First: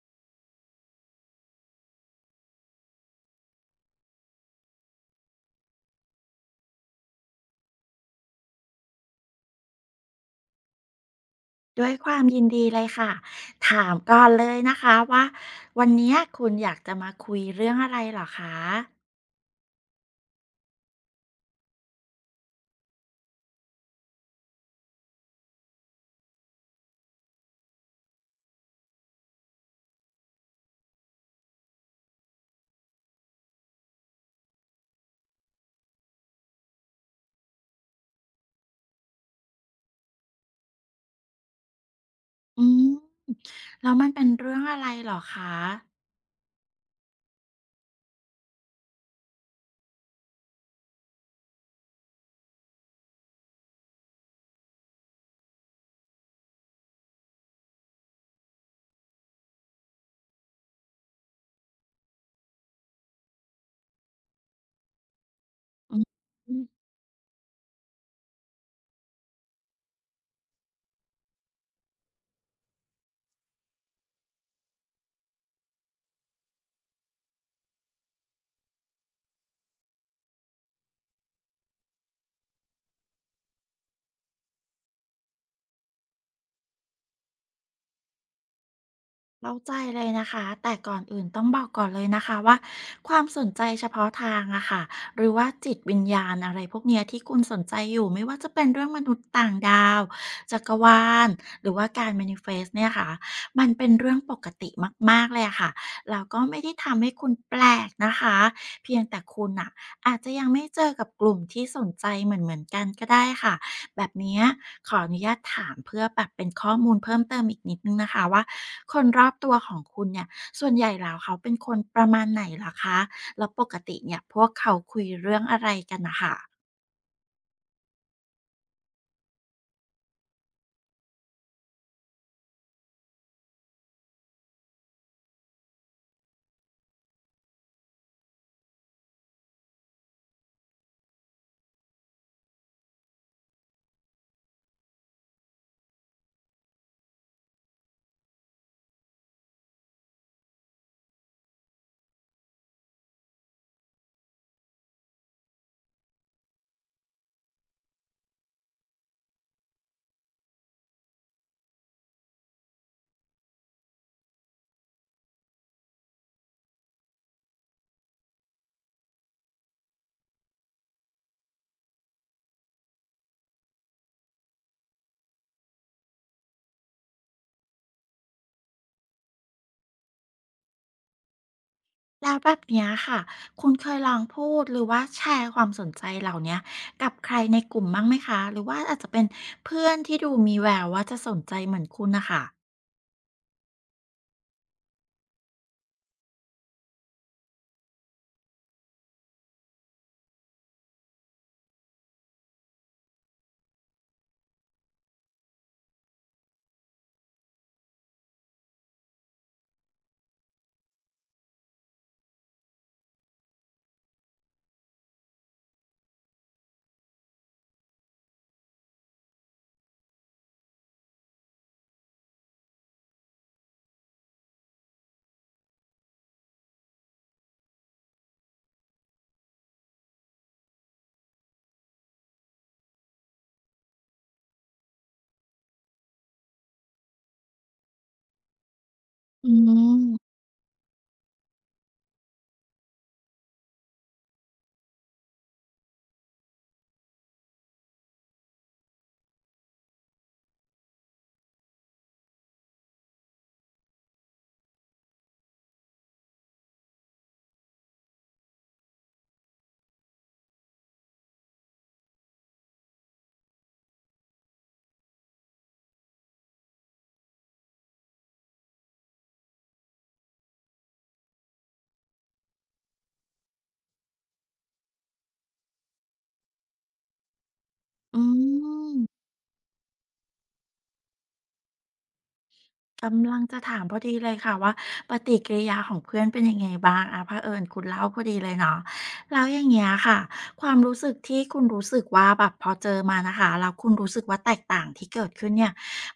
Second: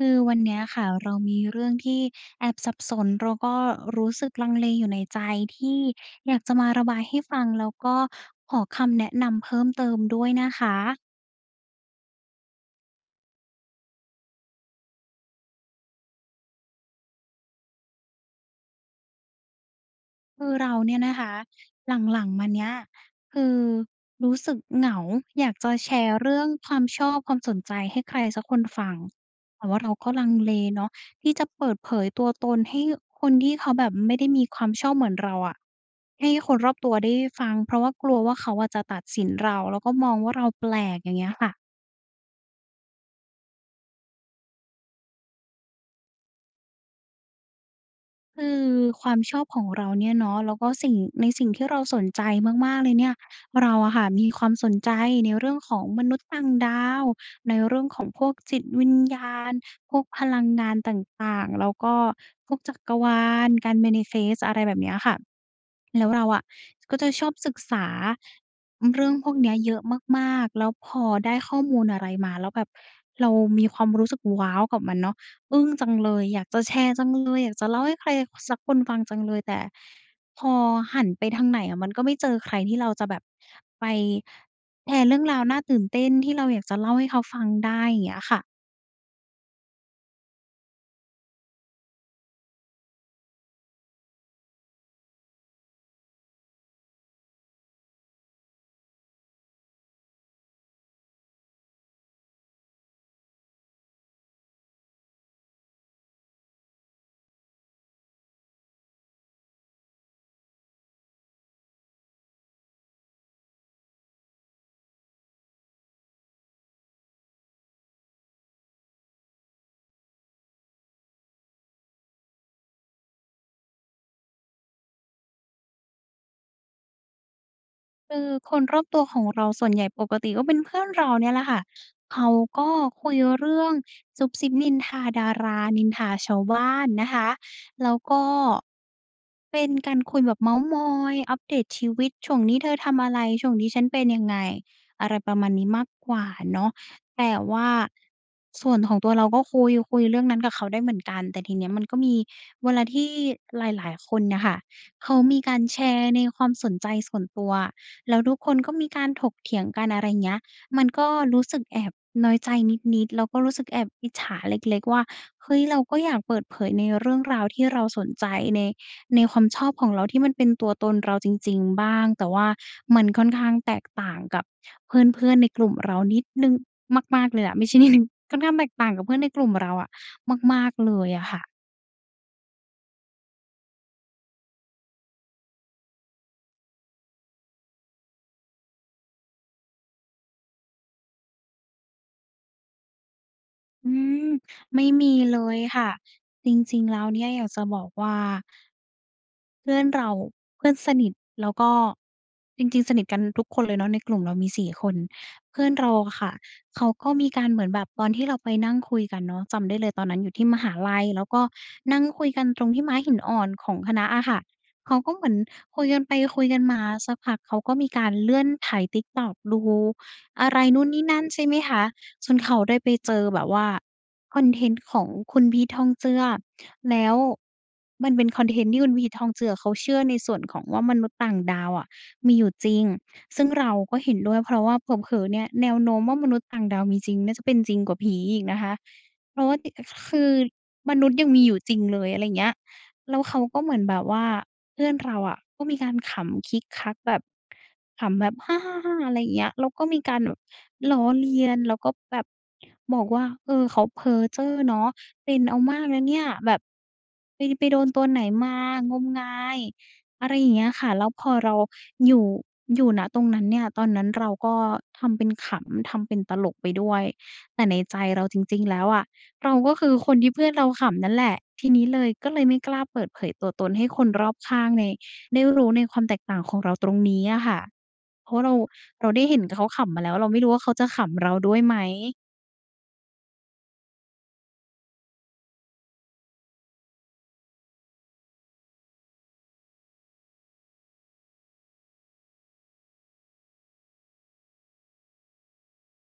คือวันเนี้ยค่ะ เรามีเรื่องที่แอบสับสน แล้วก็รู้สึกลังเลอยู่ในใจที่อยากจะมาระบายให้ฟัง แล้วก็ขอคำแนะนำเพิ่มเติมด้วยนะคะ ด้วยความยินดีเลยค่ะ ถามก่อนเลยนะคะว่า วันเนี้ย คุณอยากจะมาคุยเรื่องอะไรเหรอคะ? คือเราเนี่ยนะคะ หลัง ๆ มาเนี้ย คือ รู้สึกเหงาอยากจะแชร์เรื่องความชอบ ความสนใจให้ใครสักคนฟัง แต่ว่าเราก็ลังเลเนาะ ที่จะเปิดเผยตัวตนให้คนที่เขาแบบไม่ได้มีความชอบเหมือนเราอะ ให้คนรอบตัวได้ฟัง เพราะว่ากลัวว่าเขาอะจะตัดสินเรา แล้วก็มองว่าเราแปลก อย่างเงี้ยค่ะ อืม แล้วมันเป็นเรื่องอะไรเหรอคะ? คือความชอบของเราเนี่ยเนาะ แล้วก็สิ่ง ในสิ่งที่เราสนใจมาก ๆ เลยเนี่ย เราอะค่ะ มีความสนใจในเรื่องของมนุษย์ต่างดาว ในเรื่องของ พวกจิตวิญญาณ พวกพลังงานต่าง ๆ แล้วก็พวกจักรวาล การ Manifest อะไรแบบนี้อะค่ะ อืแลม ้วเราอะอือ ก็จะชอบศึกษา เรื่องพวกนี้เยอะมาก ๆ แล้วพอได้ข้อมูลอะไรมาแล้วแบบ เรามีความรู้สึก ว้าว! กับมันเนาะ อึ้งจังเลย อยากจะแชร์จังเลย อยากจะเล่าให้ใครสักคนฟังจังเลย แต่พอหันไปทางไหนอะมันก็ไม่เจอใคร ที่เราจะแบบไปแชร์เรื่องราวน่าตื่นเต้น ที่เราอยากจะเล่าให้เขาฟังได้ อย่างเงี้ยค่ะ เข้าใจเลยนะคะ แต่ก่อนอื่นต้องบอกก่อนเลยนะคะว่า ความสนใจเฉพาะทางอะค่ะ หรือว่าจิตวิญญาณ อะไรพวกเนี้ย ที่คุณสนใจอยู่ ไม่ว่าจะเป็นเรื่องมนุษย์ต่างดาว จักรวาล หรือว่าการ manifest เนี่ยคะ มันเป็นเรื่องปกติมาก ๆ เลยอะค่ะ แล้วก็ไม่ได้ทำให้คุณแปลกนะคะ เพียงแต่คุณน่ะอาจจะยังไม่เจอกับกลุ่มที่สนใจเหมือน ๆ กันก็ได้ค่ะ แบบเนี้ยขออนุญาตถามเพื่อแบบเป็นข้อมูลเพิ่มเติมอีกนิดหนึ่งนะคะว่า คนรอบตัวของคุณเนี่ย ส่วนใหญ่แล้วเขาเป็นคนประมาณไหนเหรอคะ? แล้วปกติเนี่ยพวกเขาคุยเรื่องอะไรกันน่ะค่ะ? คือคนรอบตัวของเราส่วนใหญ่ปกติก็เป็นเพื่อนเรานี่แหละค่ะ เขาก็คุยเรื่องซุบซิบนินทาดารา นินทาชาวบ้านนะคะ แล้วก็เป็นการคุยแบบเมาท์มอย อัปเดตชีวิต ช่วงนี้เธอทำอะไร ช่วงนี้ฉันเป็นยังไง อะไรประมาณนี้มากกว่าเนาะ แต่ว่าส่วนของตัวเราก็คุย คุยเรื่องนั้นกับเขาได้เหมือนกัน แต่ทีเนี้ยมันก็มีเวลาที่หลาย ๆ คนน่ะค่ะ เขามีการแชร์ในความสนใจส่วนตัว แล้วทุกคนก็มีการถกเถียงกัน อะไรเงี้ย มันก็รู้สึกแอบน้อยใจนิด ๆ แล้วรู้สึกแอบอิจฉาเล็ก ๆ ว่า เฮ้ย เราก็อยากเปิดเผยในเรื่องราวที่เราสนใจ ใน ในความชอบของเราที่มันเป็นตัวตนเราจริง ๆ บ้าง แต่ว่ามันค่อนข้างแตกต่างกับเพื่อน ๆ ในกลุ่มเรานิดหนึ่ง มาก ๆ เลยอะ ไม่ใช่นิดหนึ่ง ค่อนข้างแตกต่างกับเพื่อนในกลุ่มเราอะ มาก ๆ เลยอะค่ะ แล้วแบบเนี้ยค่ะ คุณเคยลองพูด หรือว่าแชร์ความสนใจเหล่าเนี้ยกับใครในกลุ่มบ้างไหมคะ? หรือว่าอาจจะเป็นเพื่อนที่ดูมีแววว่าจะสนใจเหมือนคุณน่ะค่ะ อืม ไม่มีเลยค่ะ จริง ๆ แล้วเนี่ย อยากจะบอกว่า เพื่อนเรา เพื่อนสนิท แล้วก็ จริง ๆ สนิทกันทุกคนเลยเนาะ ในกลุ่มเรามี 4 คน เพื่อนเราค่ะ เขาก็มีการเหมือนแบบ ตอนที่เราไปนั่งคุยกันเนาะ จำได้เลยตอนนั้นอยู่ที่มหาลัย แล้วก็นั่งคุยกันตรงที่ม้าหินอ่อนของคณะอะค่ะ เขาก็เหมือนคุยกันไปคุยกันมา สักพักเขาก็มีการเลื่อนไถ Tiktok ดูอะไรนู่นนี่นั่น ใช่ไหมคะ จนเขาได้ไปเจอแบบว่าคอนเทนต์ของคุณพีท ทองเจือ แล้วมันเป็นคอนเทนต์ที่คุณพีท ทองเจือ เขาเชื่อในส่วนของว่า มนุษย์ต่างดาวอะมีอยู่จริง ซึ่งเราก็เห็นด้วย เพราะว่าเผลอ ๆ เนี่ย แนวโน้มว่ามนุษย์ต่างดาวมีจริงน่าจะเป็นจริงกว่าผีอีกนะคะ เพราอะว่าติ ค คืม ือมนุษย์ยังมีอยู่จริงเลย อะไรอย่างเงี้ย แล้วเขาก็เหมือนแบบว่า เพื่อนเราอะก็มีการขำคิกคักแบบ ขำแบบ "ฮ่า ๆ ๆ" อะไรอย่างเงี้ย แล้วก็มีการแบบล้อเลียน แล้วก็แบบบอกว่า "เออ เขาเพ้อเจ้อเนาะ เป็นเอามากนะเนี่ย" แบบ "ไป ไปโดนตัวไหนมา งมงาย" อะไรอย่างเงี้ยค่ะ แล้วพอเราอยู่ อยู่ ณ ตรงนั้นเนี่ย ตอนนั้นเราก็ทำเป็นขำ ทำเป็นตลกไปด้วย แต่ในใจเราจริง ๆ แล้วอะ เราก็คือคนที่เพื่อนเราขำนั่นแหละ ทีนี้เลย ก็เลยไม่กล้าเปิดเผยตัวตน ให้คนรอบข้างใน ได้รู้ในความแตกต่างของเราตรงนี้อะค่ะ อืเพราะว่าเรา เรม าได้เห็นเขาขำมาแล้ว เราไม่รู้ว่าเขาจะขำเราด้วยไหม กำลังจะถามพอดีเลยค่ะว่า ปฏิกิริยาของเพื่อนเป็นยังไงบ้าง? อะ เผอิญคุณเล่าพอดีเลยเนาะ แล้วอย่างเงี้ยค่ะ ความรู้สึกที่คุณรู้สึกว่าแบบพอเจอมานะคะ แล้วคุณรู้สึกว่า แตกต่างที่เกิดขึ้นเนี่ย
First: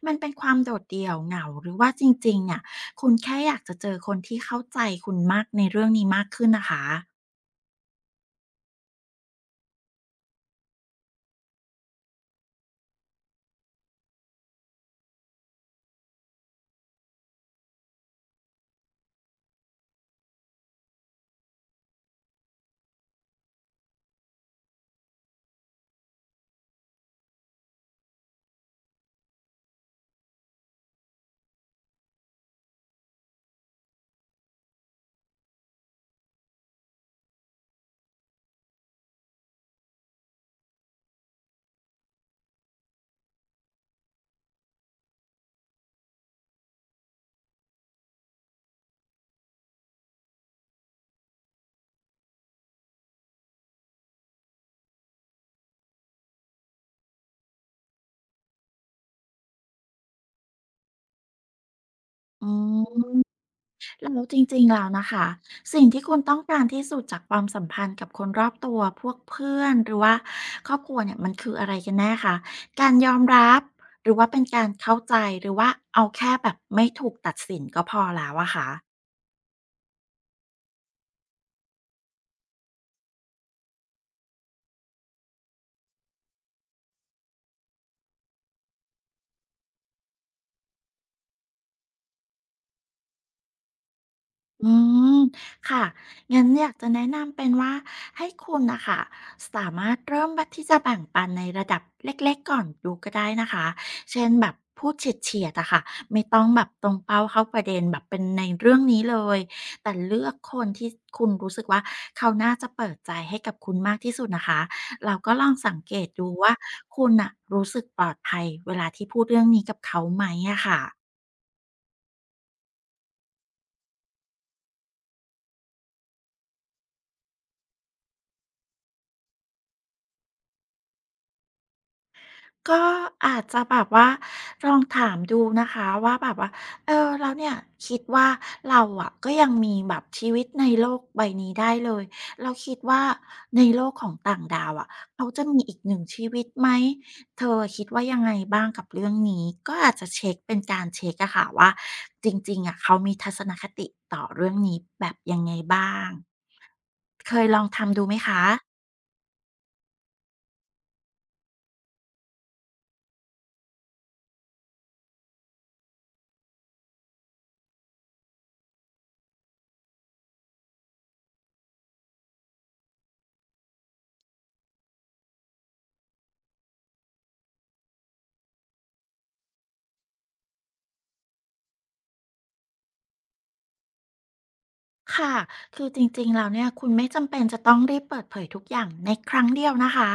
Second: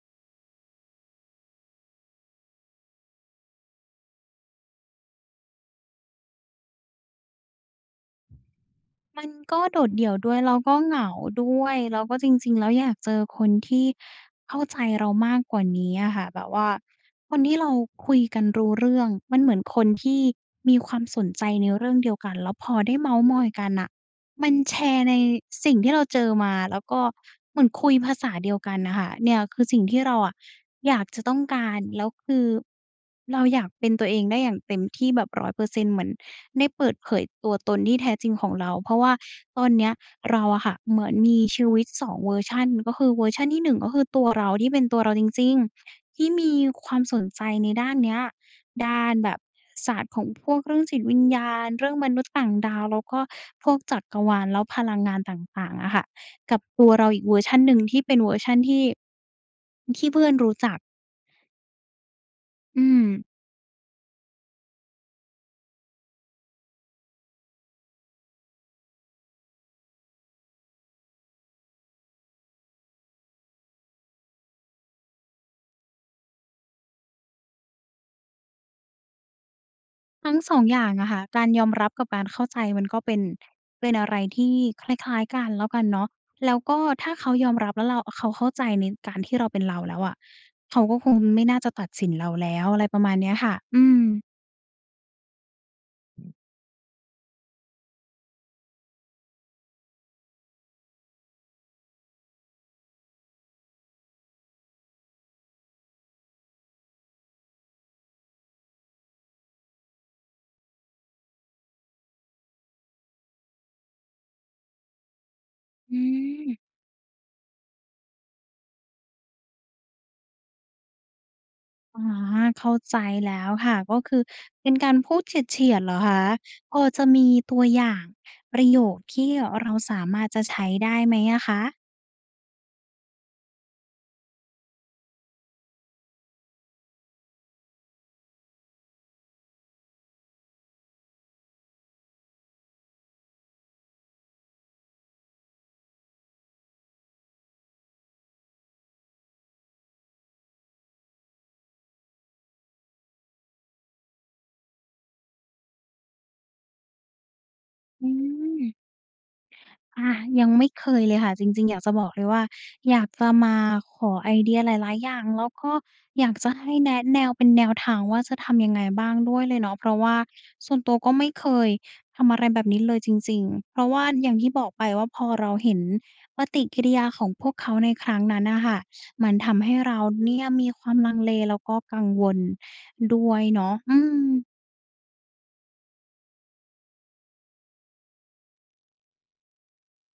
มันเป็นความโดดเดี่ยว เหงา หรือว่าจริง ๆ เนี่ย คุณแค่อยากจะเจอคนที่เข้าใจคุณมาก ในเรื่องนี้มากขึ้นนะคะ? มันก็โดดเดี่ยวด้วย แล้วก็เหงาด้วย แล้วก็จริง ๆ แล้ว อยากเจอคนที่เข้าใจเรามากกว่านี้อะค่ะ แบบว่าคนที่เราคุยกันรู้เรื่อง มันเหมือนคนที่มีความสนใจในเรื่องเดียวกัน แล้วพอได้เม้าท์มอยกันน่ะ มันแชร์ในสิ่งที่เราเจอมา แล้วก็เหมือนคุยภาษาเดียวกันน่ะค่ะ เนี่ยคือสิ่งที่เราอะอยากจะต้องการ แล้วคือเราอยากเป็นตัวเองได้อย่างเต็มที่แบบ 100% เหมือนได้เปิดเผยตัวตนที่แท้จริงของเรา เพราะว่าตอนเนี้ยราอะค่ะ เหมือนมีชีวิต 2 เวอร์ชัน ก็คือเวอร์ชันที่ 1 ก็คือตัวเราที่เป็นตัวเราจริง ๆ ที่มีความสนใจในด้านเนี้ย ด้านแบบศาสตร์ของพวกเรื่องจิตวิญญาณ เรื่องมนุษย์ต่างดาว แล้วก็พวกจักรวาล แล้วพลังงานต่าง ๆ อะค่ะ กับตัวเราอีกเวอร์ชันหนึ่งที่เป็นเวอร์ชันที่ ที่เพื่อนรู้จัก อือม ืม เออ จริง ๆ แล้วน่ะค่ะ สิ่งที่คุณต้องการที่สุดจากความสัมพันธ์กับคนรอบตัว พวกเพื่อน หรือว่าครอบครัวเนี่ย มันคืออะไรกันแน่คะ? การยอมรับ หรือว่าเป็นการเข้าใจ หรือว่าเอาแค่แบบไม่ถูกตัดสินก็พอแล้วอะคะ? ทั้ง 2 อย่างอะค่ะ การยอมรับกับการเข้าใจมันก็เป็น เป็นอะไรที่คล้าย ๆ กันแล้วกันเนาะ แล้วก็ถ้าเขายอมรับแล้วเรา อ เขาเข้าใจในการที่เราเป็นเราแล้วอะ เขาก็คงไม่น่าจะตัดสินเราแล้ว อะไรประมาณเนี้ยค่ะ อืม อืมค่ะ งั้นอยากจะแนะนำเป็นว่า ให้คุณน่ะค่ะสามารถเริ่ม บ ที่จะแบ่งปันในระดับเล็ก ๆ ก่อนดูก็ได้นะคะ เช่น แบบพูดเฉียด ๆ อะค่ะ ไม่ต้องแบบตรงเป้าเข้าประเด็นแบบเป็นในเรื่องนี้เลย แต่เลือกคนที่ ส คุณรู้สึกว่า เขาน่าจะเปิดใจให้กับคุณมากที่สุดนะคะ แล้วก็ลองสังเอกืตดูว่อ า คุณน่ะรู้สึกปลอดภัยเวลาที่พูดเรื่องนี้กับเขาไหมอะค่ะ อ๋อ เข้าใจแล้วค่ะ ก็คือเป็นการพูดเฉียด ๆ เหรอคะ? พอจะมีตัวอย่างประโยคที่เราสามารถจะใช้ได้ไหมอะคะ? ก็อาจจะแบบว่า ลองถามดูนะคะว่าแบบว่า "เออ แล้วเนี่ยคิดว่า เราอะก็ยังมีแบบชีวิตในโลกใบนี้ได้เลย เราคิดว่าในโลกของต่างดาวอะ เขาจะมีอีกหนึ่งชีวิตไหม? เธออะคิดว่ายังไงบ้างกับเรื่องนี้" ก็อาจจะเช็ก เป็นการเช็กอะค่ะว่า จริง ๆ อะ เขามีทัศนคติต่อเรื่องนี้แบบยังไงบ้าง เคยลองทำดอูืไหมคะ? ม อา ยังไม่เคยเลยค่ะ จริง ๆ อยากจะบอกเลยว่า อยากจะมาขอไอเดียหลาย ๆ อย่าง แล้วก็อยากจะให้แนะแนวเป็นแนวทางว่า จะทำยังไงบ้างด้วยเลยเนาะ เพราะว่าส่วนตัวก็ไม่เคยทำอะไรแบบนี้เลยจริง ๆ เพราะว่าอย่างที่บอกไปว่า พอเราเห็นปฏิกิริยาของพวกเขาในครั้งนั้นน่ะค่ะ มันทำให้เราเนี่ย มีความลังเลแล้วก็กังวลด้วยเนาะ อืม ค่ะ คือจริง ๆ แล้วเนี่ย คุณไม่จำเป็นจะต้องรีบเปิดเผยทุกอย่างในครั้งเดียวนะคะ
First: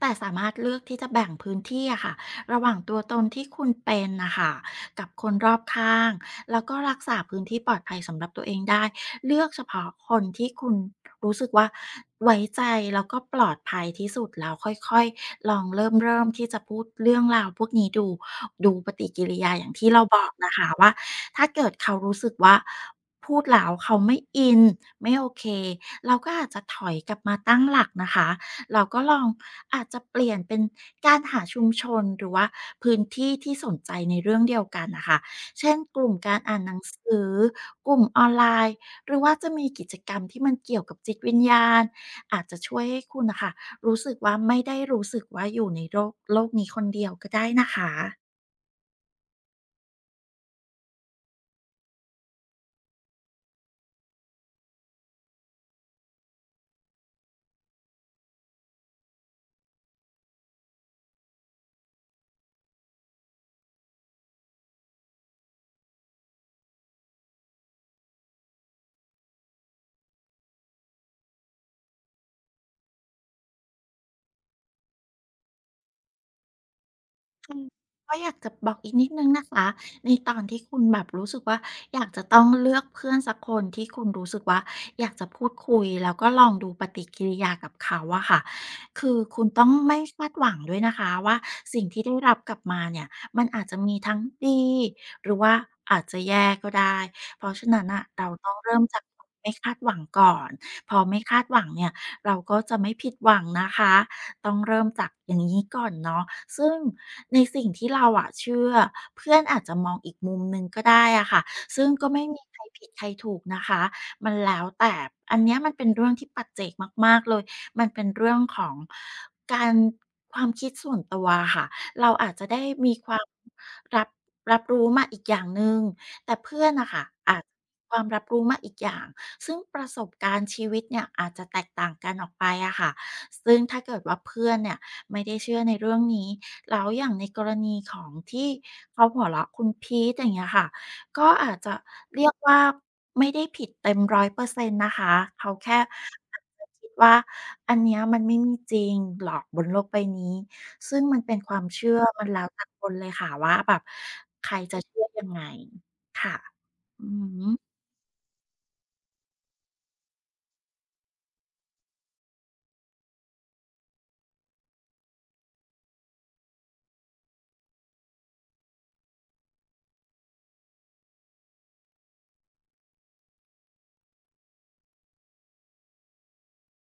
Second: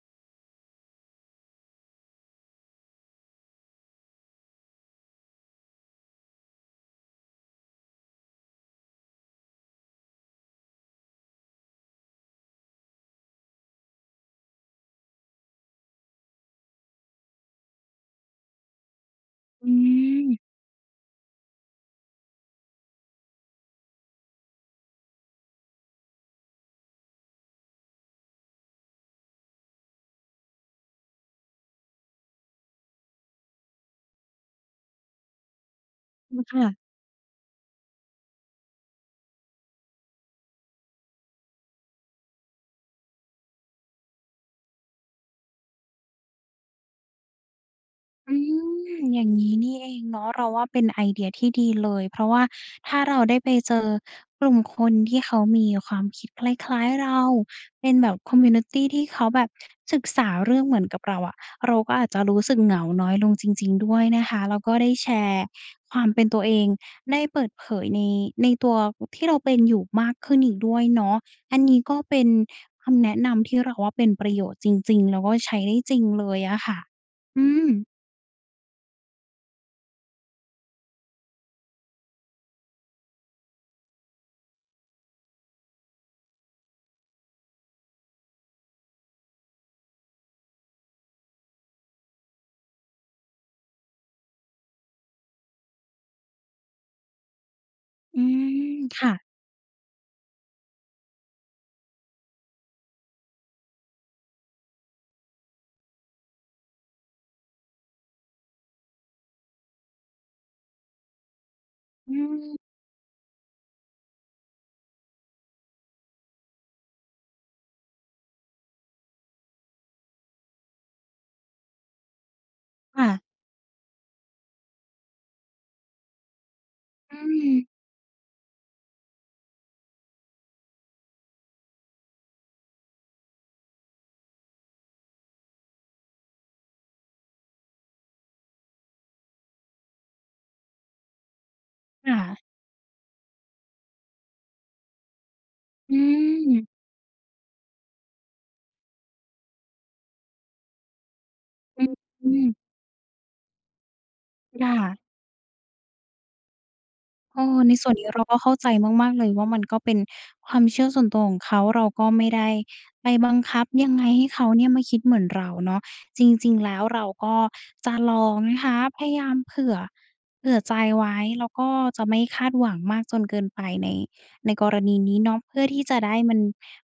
แต่สามารถเลือกที่จะแบ่งพื้นที่อะค่ะ ระหว่างตัวตนที่คุณเป็นน่ะค่ะกับคนรอบข้าง แล้วก็รักษาพื้นที่ปลอดภัยสำหรับตัวเองได้ เลือกเฉพาะคนที่คุณรู้สึกว่าไว้ใจ แล้วก็ปลอดภัยที่สุดแล้วค่อย ๆ ลองเริ่ม ๆ ที่จะพูดเรื่องราวพวกนี้ดู ดูปฏิกิริยาอยอ่าืงที่เราบอกม นะคะว่า ถ้าเกิดเขารู้สึกว่า พูดแล้วเขาไม่อิน ไม่โอเค เราก็อาจจะถอยกลับมาตั้งหลักนะคะ เราก็ลองอาจจะเปลี่ยนเป็นการหาชุมชน หรือว่าพื้นที่ที่สนใจในเรื่องเดียวกันน่ะค่ะ เช่น กลุ่มกอาืรอ อค่า่นะ หนังสือ กลุ่มออนไลน์ หรือว่าจะมีกิจกรรมที่มันเกี่ยวกับจิตวิญญาณ อาจจะช่วยให้คุณน่ะค่ะ รู้สึกว่า ไม่ได้รู้สึกว่าอยู่ในโรก โลกนี้คนเดียวก็ได้นะคะ อืม อย่างงี้นี่เองเนาะ เราว่าเป็นไอเดียที่ดีเลย เพราะว่าถ้าเราได้ไปเจอกลุ่มคนที่เขามีความคิดคล้าย ๆ เรา เป็นแบบ คอมมิวนิตี ที่เขาแบบศึกษาเรื่องเหมือนกับเราอะ เราก็อาจจะรู้สึกเหงาน้อยลงจริง ๆ ด้วยนะคะ แล้วก็ได้แชร์ความเป็นตัวเอง ได้เปิดเผยใน ในตัว อ ที่เราเป็นอยู่มากขึ้นอีกด้วยเนาะ อันนี้ก็เป็นคำแนะนำที่เราว่า เป็นประโยชน์จริง ๆ แล้วก็ใช้ได้จริงเลยอะค่ะ อือือ ม ก็อยากจะบอกอีกนิดหนึ่งนะคะ ในตอนที่คุณแบบรู้สึกว่า อยากจะต้องเลือกเพื่อนสักคนที่คุณรู้สึกว่า อยากจะพูดคุยแล้วก็ลองดูปฏิกิริยากับเขาอะค่ะ คือคุณต้องไม่คาดหวังด้วยนะคะว่า สิ่งที่ได้รับกลับมาเนี่ย มันอาจจะมีทั้งดี หรือว่าอาจจะแย่ก็ได้ เพราะฉะนั้นน่ะ อืเราต้องเริม ่มจคาก ่ะ [unintelligible] ไม่คาดหวังก่อน พอไม่คาดหวังเนี่ย เราก็จะไม่ผิดหวังนะคะ ต้องเริ่มจากอย่างงี้ก่อนเนาะ ซึ่งในสิ่งที่เราอะเชื่อ เพื่อนอาจจะมองอีกมุมหนึ่งก็ได้อะค่ะ ซึ่งก็อืไม่มีใคม รผิดใครถูกนะคะ มันแล้วแต่ อันเนี้ยมันเป็นเรื่องที่ปัจเจกมาก ๆ เลย มันเป็นเรื่องของการ ความคิดส่วนตัวอะค่ะ เราอาจจะได้มีค่ควะ าม รับ รับรู้มาอีกอย่างหนึ่ง แต่เพื่อนน่ะค่ะ อือาจ ม ความรับรู้มาอีกอย่าง ซึ่งประสบการณ์ชีวิตเนี่ย อาจจะแตกต่างกันออกไปอะค่ะ ซึ่งถ้าเกิดว่าเพื่อนเนี่ย ไม่ได้เชื่อในเรื่องนี้ แล้วอย่างในกรณีของที่เขาหัวเราะคุณพีท อย่างเงี้ยค่ะ ก็อาจจะค่เรียกะ ว่าไม่ได้ผิดเต็ม 100 % นะคะ เขาแค่ อืม [unintelligible] คิดว่า อันนี้มันไม่มีจริงหรอกบนโลกใบนี้ ซึ่งมันเป็นความเอชืื่อ มันแล้วม แต่คนเลยค่ะว่าแบบ ใครย่า จะเชื่อยังไง ค่ะ อือเอฮอ ึ ในส่วนนี้เราก็เข้าใจมาก ๆ เลยว่า มันก็เป็นความเชื่อส่วนตัวของเขา เราก็ไม่ได้ไปบังคับยังไงให้เขาเนี่ย มาคิดเหมือนเราเนาะ จริง ๆ แล้วเราก็จะลองนะคะ พยายามเผื่อ เผื่อใจไว้ แล้วก็จะไม่คาดหวังมากจนเกินไปใน ในกรณีนี้เนาะ เพื่อที่จะได้ มัน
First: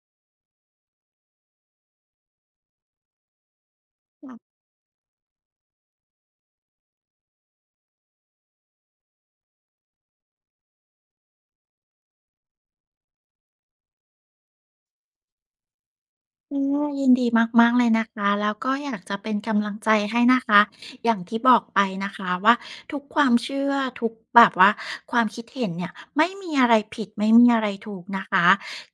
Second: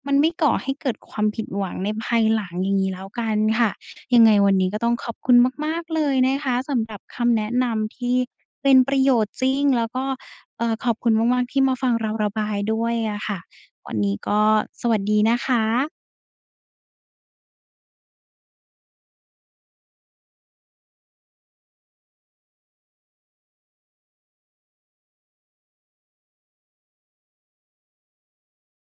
มันไม่ก่อให้เกิดความผิดหวังในภายหลัง อย่างงี้แล้วกันค่ะ ยังคไง่ะ วันนี้ก็ต้องขอบคุณมาก ๆ เลยนะคะ สำหรับคำแนะนำที่เป็นประโยชน์จริง แล้วก็ เอ่อ ขอบคุณมาก ๆ ที่มาฟังเราระบายด้วยอะค่ะ วันนี้ก็สวัสดีนะคะ ค่ะ ยินดีมาก ๆ เลยนะคะ แล้วก็อยากจะเป็นกำลังใจให้นะคะ อย่างที่บอกไปนะคะว่า ทุกความเชื่อ ทุกแบบว่าความคิดเห็นเนี่ย ไม่มีอะไรผิดไม่มีอะไรถูกนะคะ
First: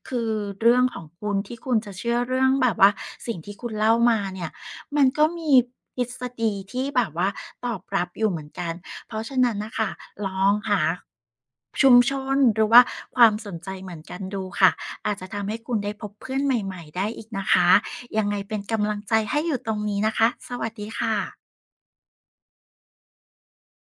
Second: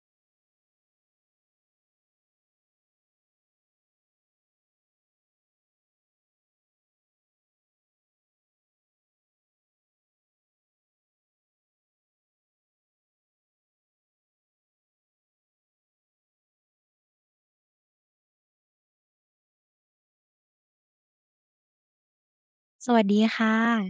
คือเรื่องของคุณที่คุณจะเชื่อเรื่องแบบว่า สิ่งที่คุณเล่ามาเนี่ย มันก็มีทฤษฎีที่แบบว่าตอบรับอยู่เหมือนกัน เพราะฉะนั้นน่ะค่ะ ลองหา ชุมชน หรือว่าความสนใจเหมือนกันดูค่ะ อาจจะทำให้คุณได้พบเพื่อนใหม่ ๆ ได้อีกนะคะ ยังไงเป็นกำลังใจให้อยู่ตรงนี้นะคะ สวัสดีค่ะ สวัสดีค่ะ